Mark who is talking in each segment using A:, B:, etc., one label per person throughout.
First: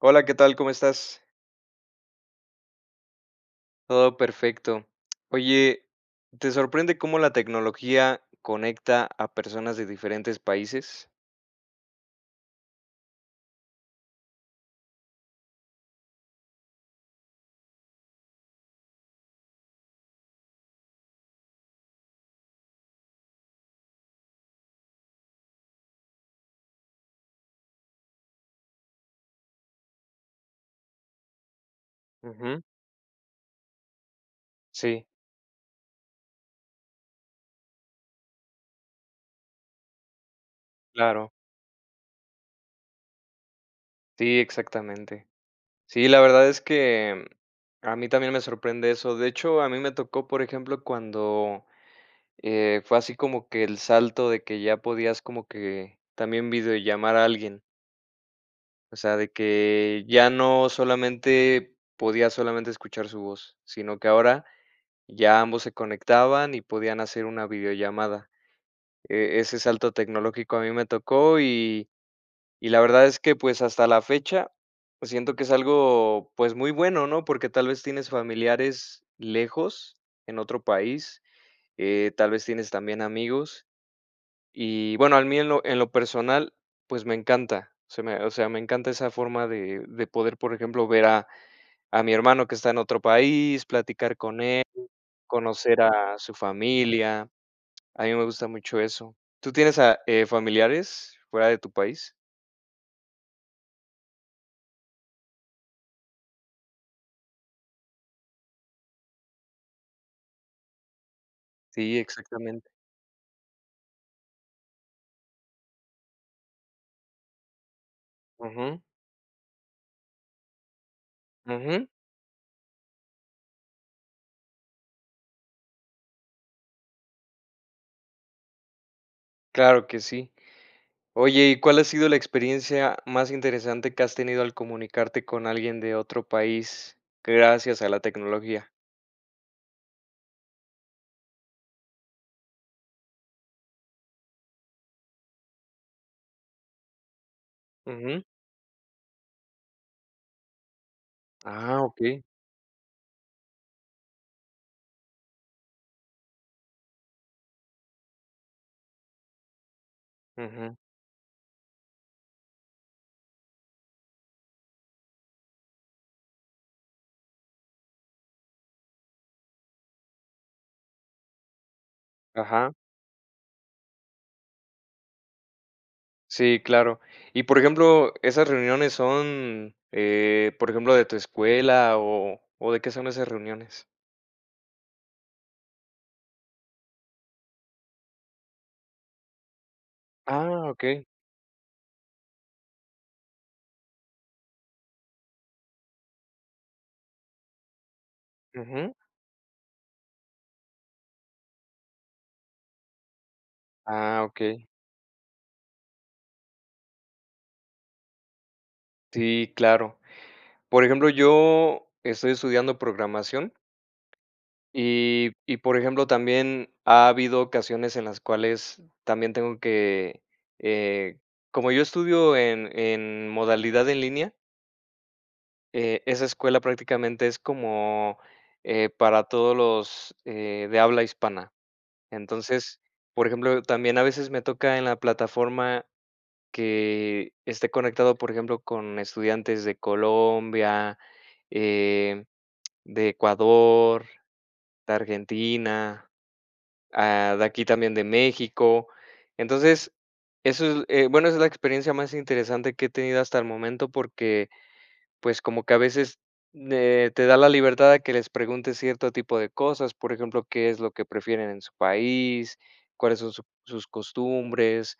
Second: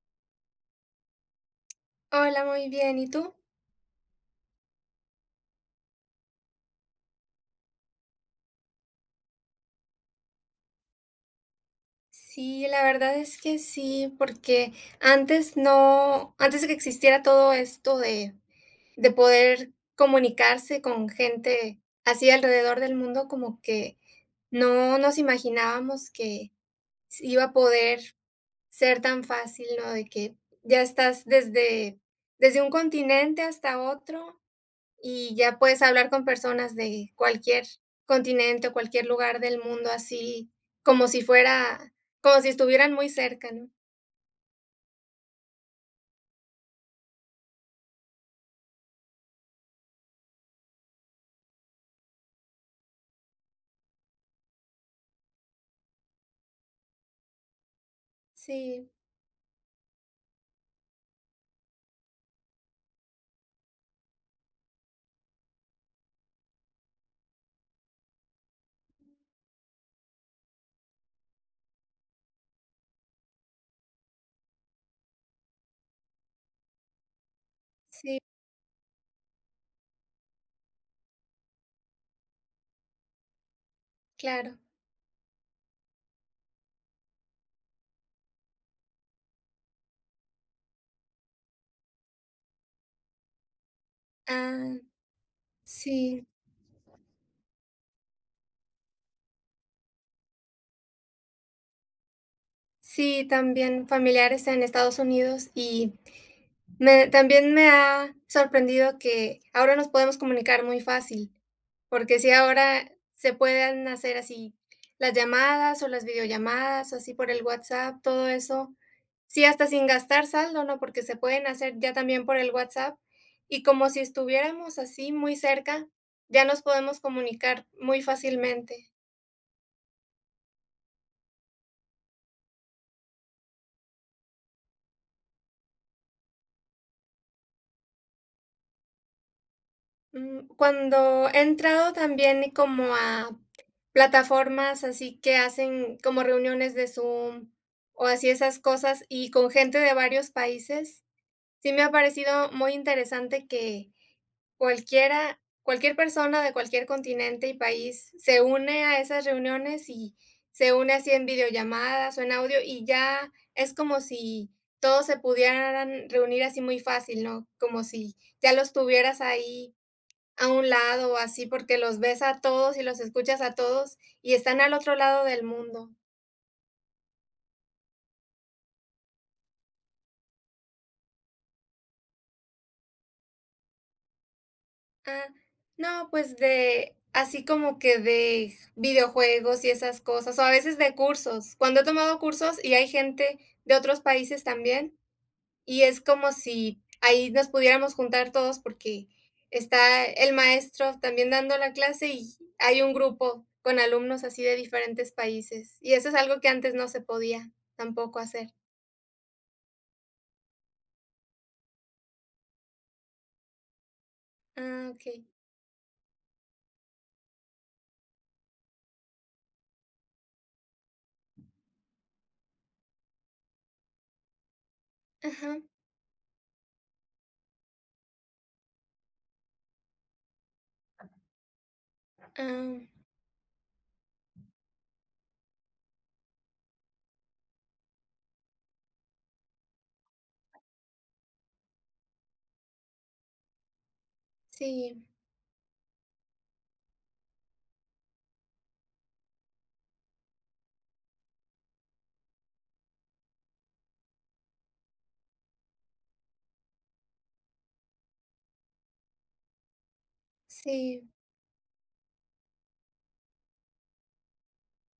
A: Hola, ¿qué tal? ¿Cómo estás?
B: Hola, muy bien, ¿y tú?
A: Todo perfecto. Oye, ¿te sorprende cómo la tecnología conecta a personas de diferentes países?
B: Sí, la verdad es que sí, porque antes no antes de que existiera todo esto de de poder comunicarse con gente así alrededor del mundo, como que no nos imaginábamos que se iba a poder ser tan fácil, ¿no? De que ya estás desde desde
A: Ujú.
B: un continente hasta otro,
A: Sí.
B: y ya puedes hablar con personas de cualquier continente o cualquier lugar del mundo, así como si
A: Claro.
B: fuera como si estuvieran muy cerca, ¿no?
A: Sí, exactamente. Sí, la verdad es que a mí también me sorprende eso. De hecho, a mí me tocó, por ejemplo, cuando, eh, fue así como que el salto de que ya podías como que también videollamar a alguien.
B: Sí.
A: O sea, de que ya no solamente podía solamente escuchar su voz, sino que ahora ya ambos se conectaban y podían hacer una videollamada. Eh, ese salto tecnológico a mí me tocó y y la verdad es que, pues, hasta la fecha, pues, siento que es algo, pues, muy bueno, ¿no? Porque tal vez tienes
B: Sí.
A: familiares lejos en otro país, eh, tal vez tienes también amigos.
B: Claro.
A: Y, bueno, a mí en lo en lo personal, pues me encanta. O sea me o sea me encanta esa forma de de poder, por ejemplo, ver a a mi hermano que está en otro país, platicar con él,
B: Ah.
A: conocer a
B: Sí.
A: su familia. A mí me gusta mucho eso. ¿Tú tienes a eh, familiares fuera de tu país?
B: Sí, también familiares en Estados Unidos, y me también me ha sorprendido que ahora nos podemos comunicar muy fácil,
A: Sí,
B: porque sí,
A: exactamente.
B: ahora se pueden hacer así las llamadas o las videollamadas, así por el WhatsApp, todo eso.
A: Ujú.
B: Sí, hasta sin gastar saldo, ¿no? Porque se pueden hacer
A: Ujú.
B: ya también por el WhatsApp. Y como si estuviéramos así, muy cerca, ya nos podemos comunicar muy fácilmente.
A: Claro que sí. Oye, ¿y cuál ha sido la experiencia más interesante que has tenido al comunicarte con alguien de otro país, gracias a la tecnología?
B: Mm, cuando he entrado también como a plataformas así que hacen como reuniones de Zoom o
A: Ujú.
B: así esas cosas y con gente de varios países, sí
A: Ah,
B: me ha
A: okey.
B: parecido muy interesante que cualquiera cualquier persona, de cualquier continente y país, se une a esas reuniones y se
A: Ujú.
B: une así en videollamadas o en audio. Y ya es como si todos se pudieran reunir así muy fácil, ¿no? Como si ya los tuvieras ahí a un lado o así, porque los ves a
A: Ajá.
B: todos y los escuchas a todos, y están al otro lado del mundo.
A: Sí, claro. Y, por ejemplo, esas reuniones son, eh, por ejemplo, de tu escuela o o, ¿de qué son esas reuniones?
B: Ah. No, pues de así como que de videojuegos y esas cosas, o a
A: ¡Ah!,
B: veces de
A: okey.
B: cursos. Cuando he tomado cursos y hay gente de otros países también. Y es como si ahí nos pudiéramos juntar todos
A: Ujú.
B: porque está el maestro también dando la clase y hay un grupo con
A: Ah,
B: alumnos así de
A: okey.
B: diferentes países, y eso es algo que antes no se podía tampoco hacer.
A: Sí, claro. Por ejemplo, yo estoy estudiando programación
B: Ah, okey.
A: y y, por ejemplo, también ha habido ocasiones en las cuales también tengo que, eh como yo estudio en en modalidad en línea
B: Ajá.
A: eh, esa escuela prácticamente es como, eh, para todos los, eh, de habla hispana.
B: Ah.
A: Entonces, por ejemplo, también a veces me toca en la plataforma que esté conectado, por ejemplo, con estudiantes de Colombia, eh, de Ecuador, de
B: Sí.
A: Argentina, ah, de aquí también de México. Entonces, eso es, eh, bueno, esa es la experiencia más interesante que he tenido hasta el momento, porque, pues, como que a veces, eh, te da la libertad de que les preguntes cierto tipo de cosas, por ejemplo, ¿qué es lo que
B: Sí.
A: prefieren en su país? ¿Cuáles son su sus costumbres?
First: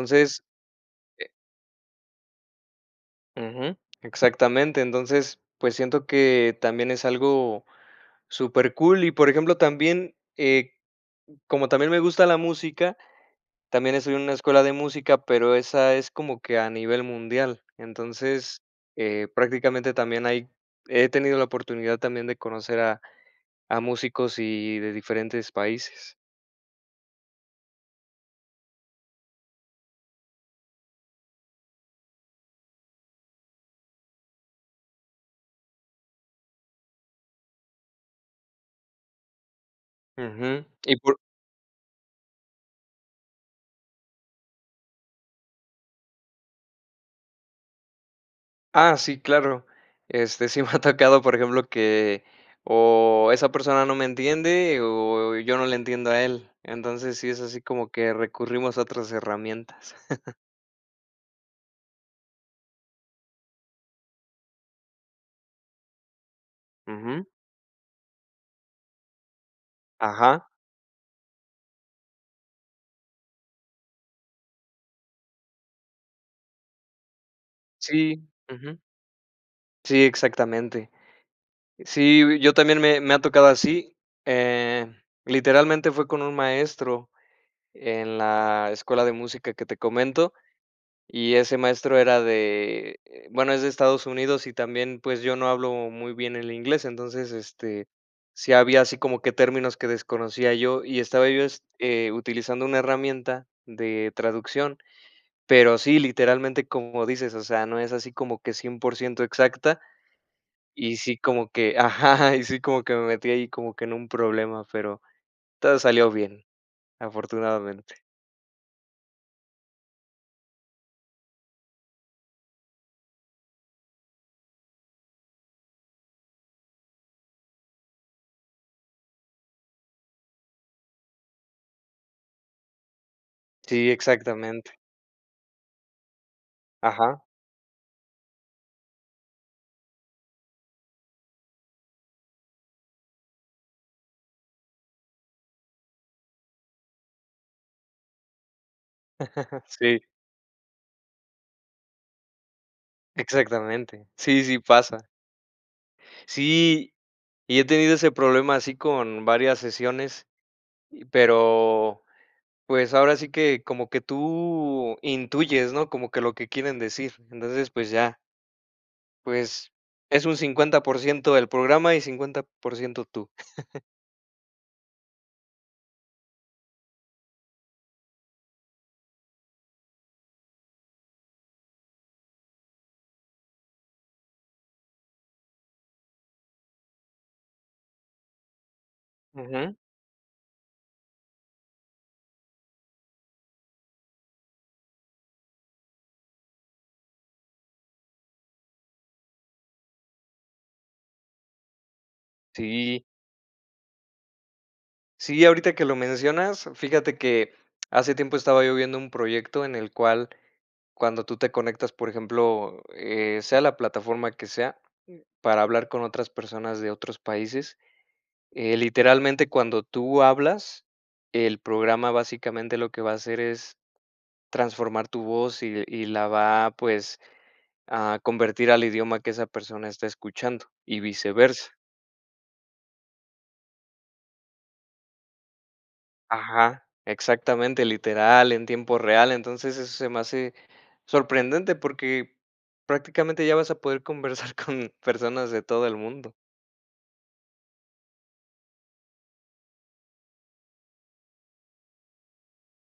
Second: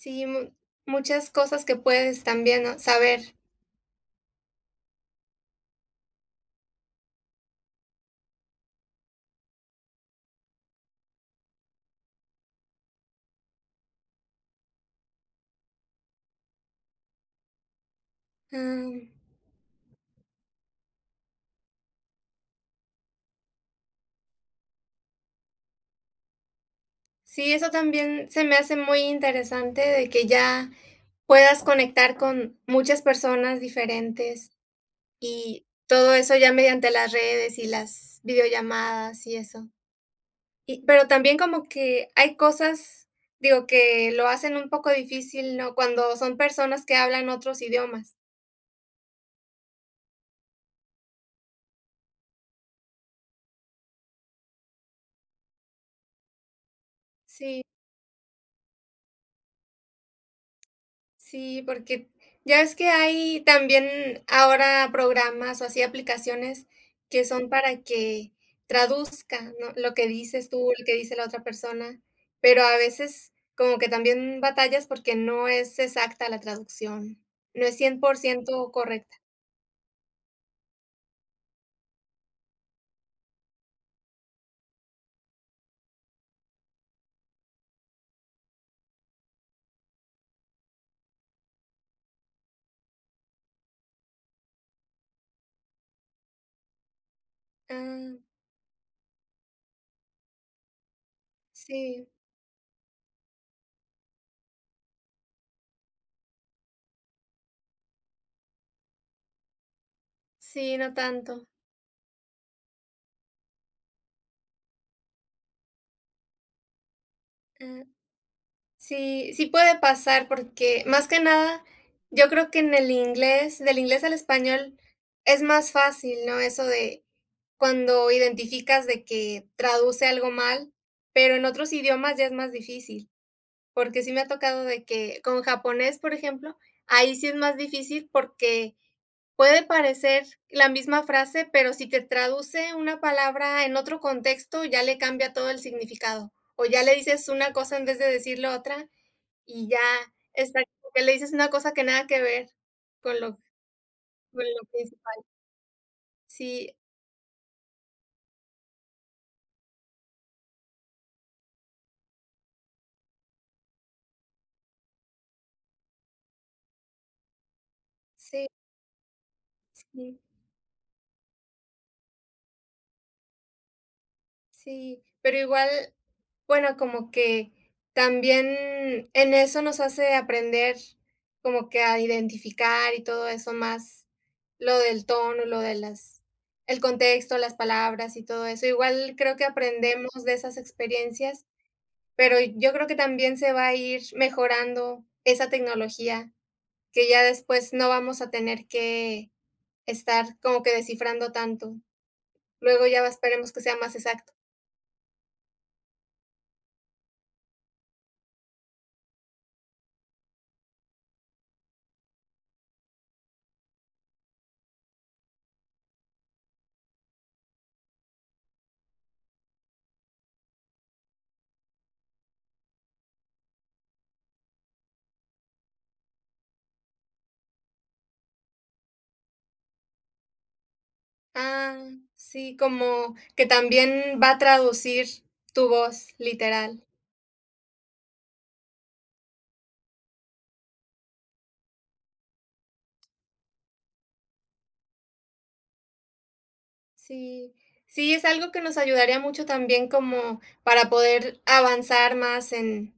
B: Sí, mu muchas
A: eh
B: cosas que puedes también, ¿no?, saber.
A: Ujú, exactamente. Entonces, pues siento que también es algo supercool, y, por ejemplo, también, eh, como también me gusta la música, también estoy en una escuela de música, pero esa es como que a nivel mundial. Entonces,
B: Ah.
A: eh, prácticamente, también hay he tenido la oportunidad también de conocer a a músicos y de diferentes países.
B: Sí, eso también se me hace muy interesante, de que ya puedas conectar con muchas personas diferentes, y todo eso ya mediante las redes y las videollamadas y eso.
A: Ujú,
B: Y
A: y
B: pero
A: por
B: también como que hay cosas, digo, que lo hacen un poco difícil, ¿no? Cuando son personas que hablan otros idiomas.
A: Ah, sí, claro. Este, sí me ha tocado, por ejemplo, que o esa persona no me entiende, o yo no le entiendo a él. Entonces, sí es así
B: Sí.
A: como que recurrimos a otras herramientas.
B: Sí, porque ya ves que hay también ahora programas, o así, aplicaciones que
A: Ujú.
B: son para que traduzcan, ¿no? Lo que
A: Ajá.
B: dices tú, lo que dice la otra persona, pero a veces como que también batallas porque no es exacta la traducción, no es cien por
A: Sí.
B: ciento
A: ujú.
B: correcta.
A: Sí, exactamente. Sí, yo también me me ha tocado así, eh, literalmente, fue con un maestro en la escuela de música que te comento, y ese maestro era de, bueno, es de Estados Unidos y también, pues, yo no hablo muy bien el inglés. Entonces, este,
B: Ah.
A: sí había así como que términos que desconocía yo, y estaba yo,
B: Sí.
A: eh, utilizando una herramienta de traducción. Pero sí, literalmente, como dices, o sea, no es así como que 100 exacta.
B: Sí, no
A: Y sí
B: tanto.
A: como que ajá, y sí como que me metí ahí como que en un problema, pero todo salió bien,
B: Mm.
A: afortunadamente.
B: Sí, sí, puede pasar, porque más que nada, yo creo que en el inglés, del inglés al español es más fácil, ¿no? Eso de cuando identificas de que traduce algo mal, pero en otros idiomas ya es más difícil.
A: Sí,
B: Porque sí me ha tocado
A: exactamente.
B: de que con japonés, por ejemplo, ahí
A: Ajá.
B: sí es más difícil porque puede parecer la misma frase, pero si te traduce una palabra en otro contexto, ya le cambia todo el significado. O ya le dices una cosa en vez de decir lo otra, y ya
A: Sí.
B: está como que le dices una cosa que nada que ver con lo
A: Exactamente.
B: con
A: Sí, sí
B: lo que es
A: pasa.
B: igual. Sí.
A: Sí, y he tenido ese problema así con varias sesiones, pero, pues, ahora sí que como que tú intuyes, ¿no? Como que lo que quieren decir. Entonces, pues ya.
B: Sí.
A: Pues,
B: Sí.
A: es un 50% del programa y, 50% tú.
B: Sí, pero igual, bueno, como que también en eso nos hace aprender como que a identificar y todo eso, más lo del tono, lo de las el contexto, las palabras y todo eso. Igual creo que
A: Ujú.
B: aprendemos de esas experiencias, pero yo creo que también se va a ir mejorando esa tecnología, que ya después no vamos a tener que estar como que descifrando tanto. Luego
A: Sí.
B: ya va esperemos que sea más exacto.
A: Sí, ahorita que lo mencionas, fíjate que hace tiempo estaba yo viendo un proyecto en el cual cuando tú te conectas, por ejemplo, eh, sea la plataforma que sea, para hablar con otras personas de otros países, eh, literalmente, cuando tú hablas, el programa básicamente lo que va hacer es transformar tu voz y y la va, pues, a convertir al idioma que esa persona está escuchando y viceversa.
B: Ah. Sí, como que también va a traducir tu voz, literal.
A: Ajá, exactamente, literal, en tiempo real, entonces eso se me hace sorprendente porque prácticamente ya vas a poder conversar con personas de todo el mundo.
B: Sí, sí, es algo que nos ayudaría mucho también como para poder avanzar más en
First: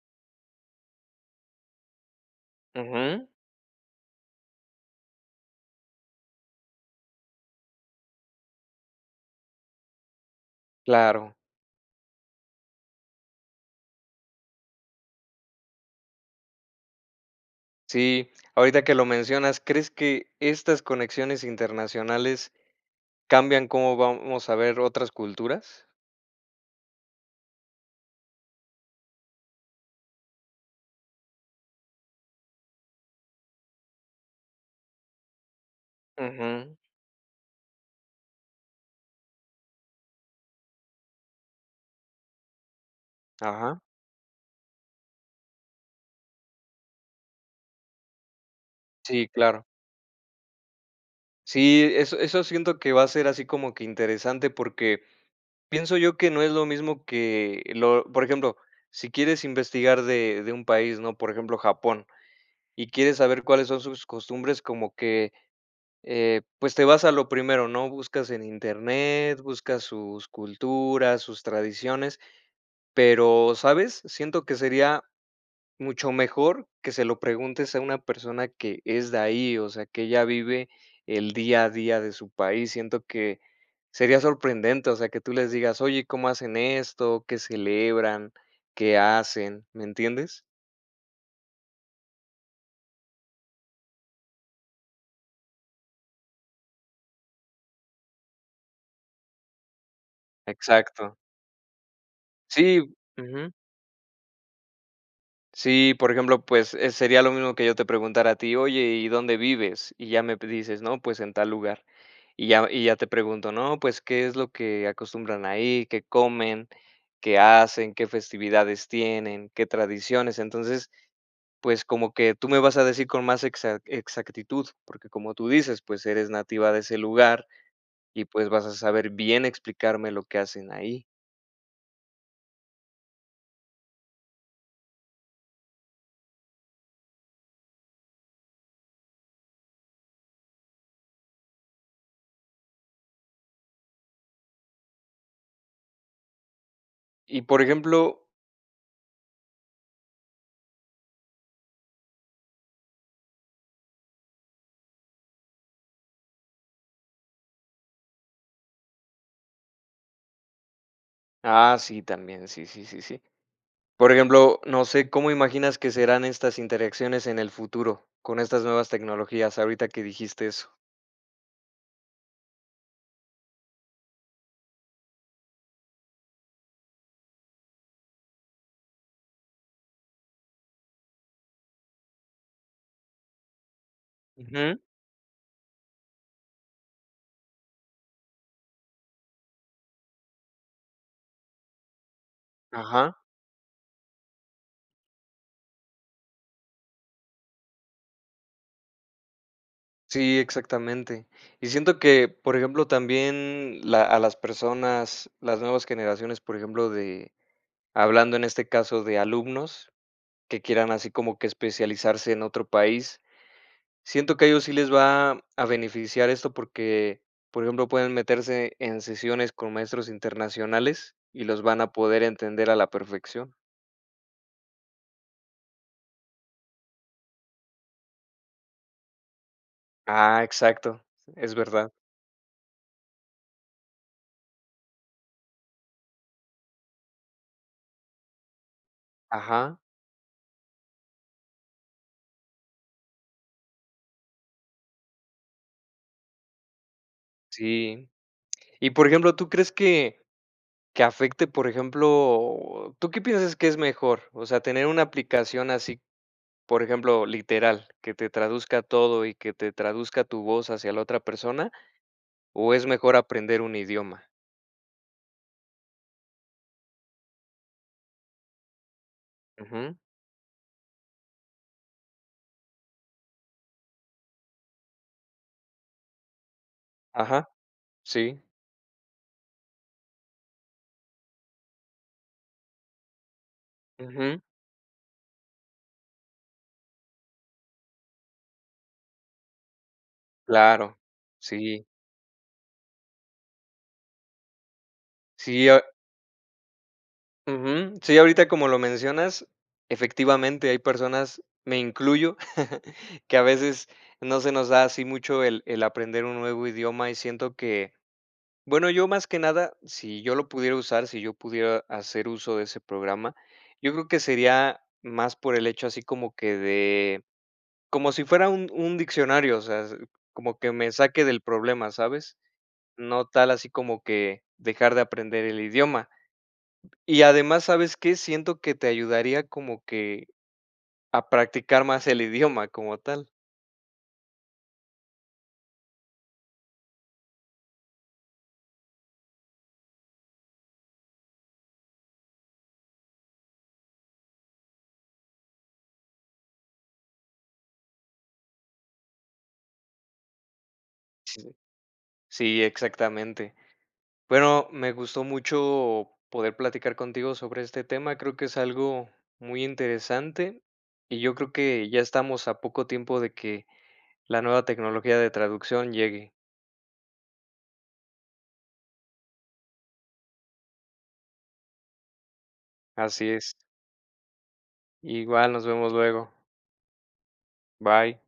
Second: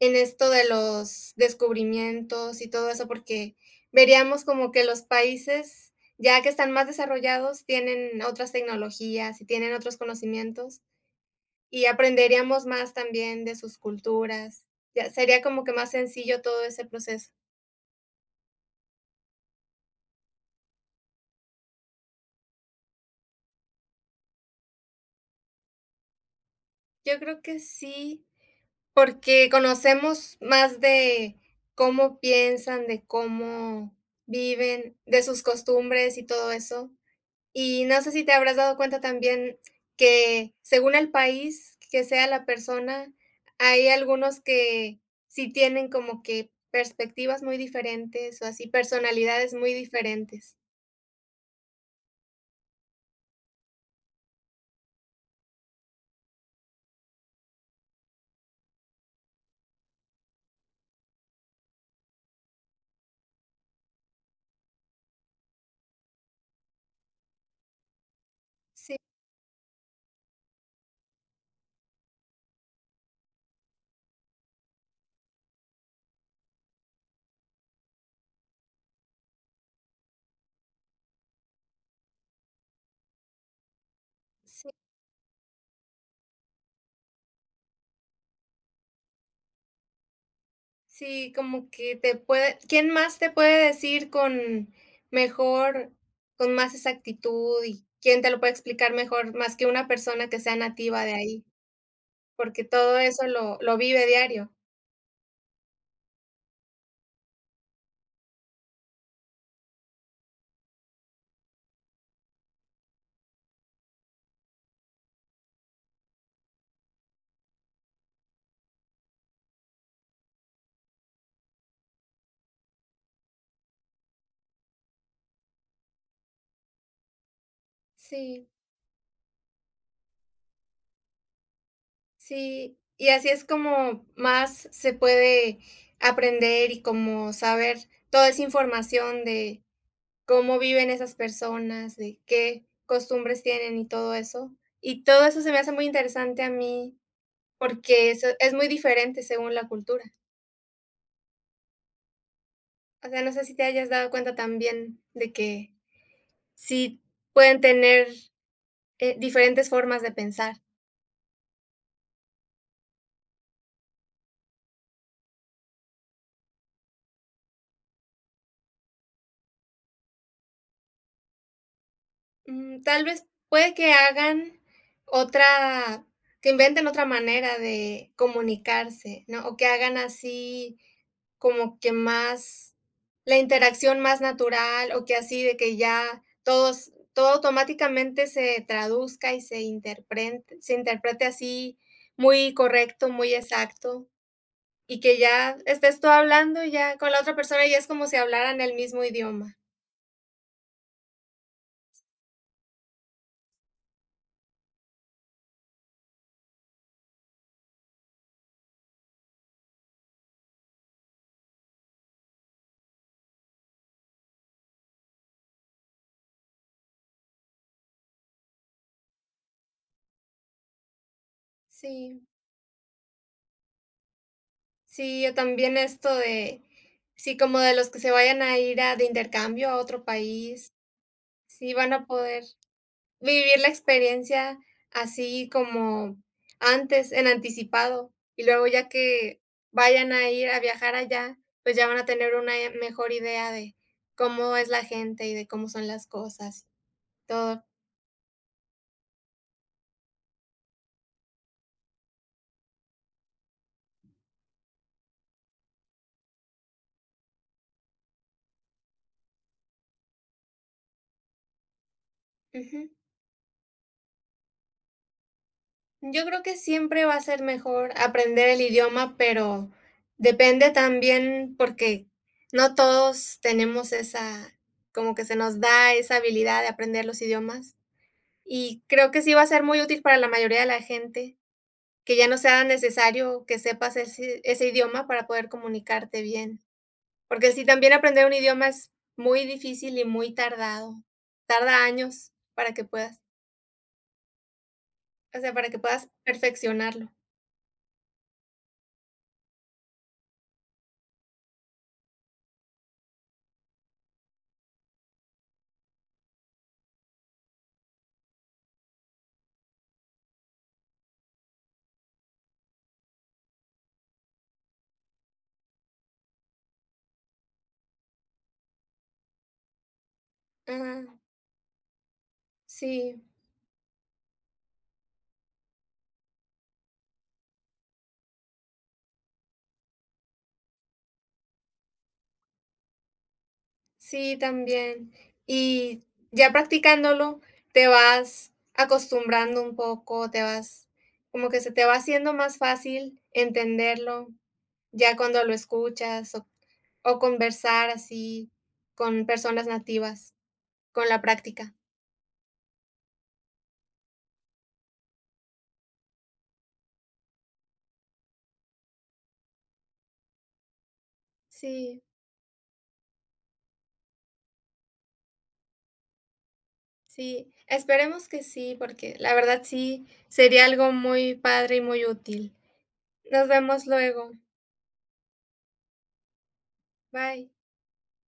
B: en esto de los descubrimientos y todo eso,
A: Ajá.
B: porque veríamos como que los países ya que están más desarrollados tienen otras tecnologías, y tienen otros conocimientos,
A: Claro.
B: y aprenderíamos más también de sus culturas. Ya sería como que más sencillo todo ese proceso.
A: Sí, ahorita que lo mencionas, ¿crees que estas conexiones internacionales cambian como vamos a ver otras culturas?
B: Yo creo que sí, porque conocemos más de cómo piensan, de cómo viven, de sus costumbres y todo
A: Ujú.
B: eso. Y no sé sí, te habrás dado cuenta también, que según el país que sea la persona,
A: Ajá.
B: hay algunos que sí tienen como que perspectivas muy diferentes, o así
A: Sí,
B: personalidades
A: claro.
B: muy diferentes.
A: Sí, eso eso siento que va a ser así como que interesante, porque pienso yo que no es lo mismo, que lo por ejemplo, sí quieres investigar de de un país, ¿no?, por ejemplo, Japón, y quieres saber cuáles son sus costumbres, como que, eh, pues, te vas a lo primero, ¿no?, buscas en
B: Sí.
A: Internet, buscas sus culturas, sus tradiciones, pero, ¿sabes?, siento que sería mucho mejor que se lo preguntes a una persona que es de ahí, o sea, que ella vive el día a día de su país. Siento que sería
B: Sí.
A: sorprendente, o sea, que tú les digas: "Oye, ¿cómo hacen esto?, ¿qué celebran? ¿qué hacen?", ¿me entiendes?
B: Sí, como que te puede ¿quién más te puede decir con mejor con más exactitud y quién te lo puede explicar mejor más que una persona que sea nativa de
A: Exacto.
B: ahí? Porque
A: Sí,
B: todo eso
A: Ujú.
B: lo lo vive diario.
A: Sí, por ejemplo, pues, eh, sería lo mismo que yo te preguntara a ti: "Oye, ¿y dónde vives? "Y ya me p dices: "No, pues en tal lugar". Y ya y ya te pregunto: "No, pues, ¿qué es lo que acostumbran ahí? ¿Qué comen? ¿Qué hacen? ¿Qué festividades tienen? ¿Qué tradiciones?" Entonces, pues, como que tú me vas a decir con más exac exactitud, porque, como tú dices, pues, eres nativa de ese lugar y
B: Sí.
A: pues vas a saber bien explicarme lo que hacen ahí.
B: Sí, y así es como más se puede aprender y como saber toda esa información de cómo viven esas personas, de qué costumbres tienen y todo eso. Y todo eso se me hace muy interesante a mí,
A: Y, por
B: porque
A: ejemplo
B: eso es muy diferente según la cultura. O sea, no sé si te hayas dado cuenta también de que sí pueden tener, eh, diferentes formas de pensar.
A: Ah, sí, también, sí, sí, sí, sí, sí. Por ejemplo, no sé cómo imaginas que serán estas interacciones en el futuro con estas nuevas tecnologías ahorita que dijiste eso.
B: Mm, tal vez, puede que hagan, otra que inventen otra manera de comunicarse, ¿no?, o que hagan así, como que más, la interacción más
A: Ujú.
B: natural, o que así de que ya todos todo automáticamente se traduzca y se interpren se interprete así muy correcto,
A: Ajá.
B: muy exacto, y que ya estés tú hablando ya con la otra persona y es como si hablaran el mismo idioma.
A: Sí, exactamente, y siento que, por ejemplo, también la a las personas, las nuevas generaciones, por ejemplo, de hablando, en este caso, de alumnos que quieran así como que especializarse en otro país, siento que a ellos sí les va a beneficiar esto porque, por ejemplo, pueden meterse en sesiones con maestros internacionales y los van a
B: Sí.
A: poder entender a la perfección.
B: Sí, o también esto de, si como de los que se vayan a ir, ah, de intercambio a otro
A: Ah,
B: país,
A: exacto, es
B: sí
A: verdad.
B: van a poder vivir la experiencia así como antes, en anticipado, y luego ya que,
A: Ajá.
B: vayan a ir a viajar allá, pues, ya van a tener una i mejor idea de cómo es la gente y de cómo son las cosas, todo.
A: Sí, y por ejemplo, ¿tú crees que que afecte, por ejemplo, tú qué piensas que es mejor, o sea, tener una aplicación así, por ejemplo, literal, que te traduzca todo y que te traduzca tu voz hacia la otra persona, o es
B: Ujú.
A: mejor aprender un idioma?
B: Yo creo que siempre va a ser mejor aprender el idioma, pero
A: Ujú.
B: depende también, porque no todos tenemos esa como que se nos da esa habilidad de aprender los
A: Ajá,
B: idiomas.
A: sí.
B: Y creo que sí va a ser muy útil para la mayoría de la gente, que ya no sea necesario que sepas ese
A: Ujú.
B: id ese idioma para poder comunicarte bien. Porque sí, también aprender un idioma es muy difícil y muy
A: Claro,
B: tardado. Tarda
A: sí.
B: años, para que puedas o sea, para
A: Sí
B: que
A: o.
B: puedas perfeccionarlo.
A: Ujú. Sí, ahorita, como lo mencionas, efectivamente, hay personas, me incluyo, que a veces no se nos da así mucho el el aprender un nuevo idioma y siento que bueno, yo más que nada, sí yo lo pudiera usar, sí yo pudiera hacer uso de ese programa, yo creo que sería más por el hecho así como que de como si fuera un un diccionario, o sea s como que me
B: Ujú.
A: saque del problema ¿sabes? No
B: Sí.
A: tal así como que dejar de aprender el idioma. Y además ¿sabes qué? Siento que te ayudaría como que, a practicar más el idioma como tal.
B: Sí, también. Y, ya practicándolo te vas acostumbrando un poco, te vas, como que se te va haciendo más fácil entenderlo ya cuando lo escuchas o o conversar así con personas nativas, con la
A: Sí.
B: práctica.
A: Sí, exactamente. Bueno, me gustó mucho poder platicar contigo sobre este tema, creo que es algo muy interesante, y yo creo que ya
B: Sí.
A: estamos a poco tiempo de que la nueva tecnología de traducción llegue.
B: Sí, esperemos que sí, porque la verdad sí sería algo muy padre y muy útil.
A: Así
B: Nos
A: es.
B: vemos luego.
A: Igual nos vemos luego.
B: Bye.
A: Bye.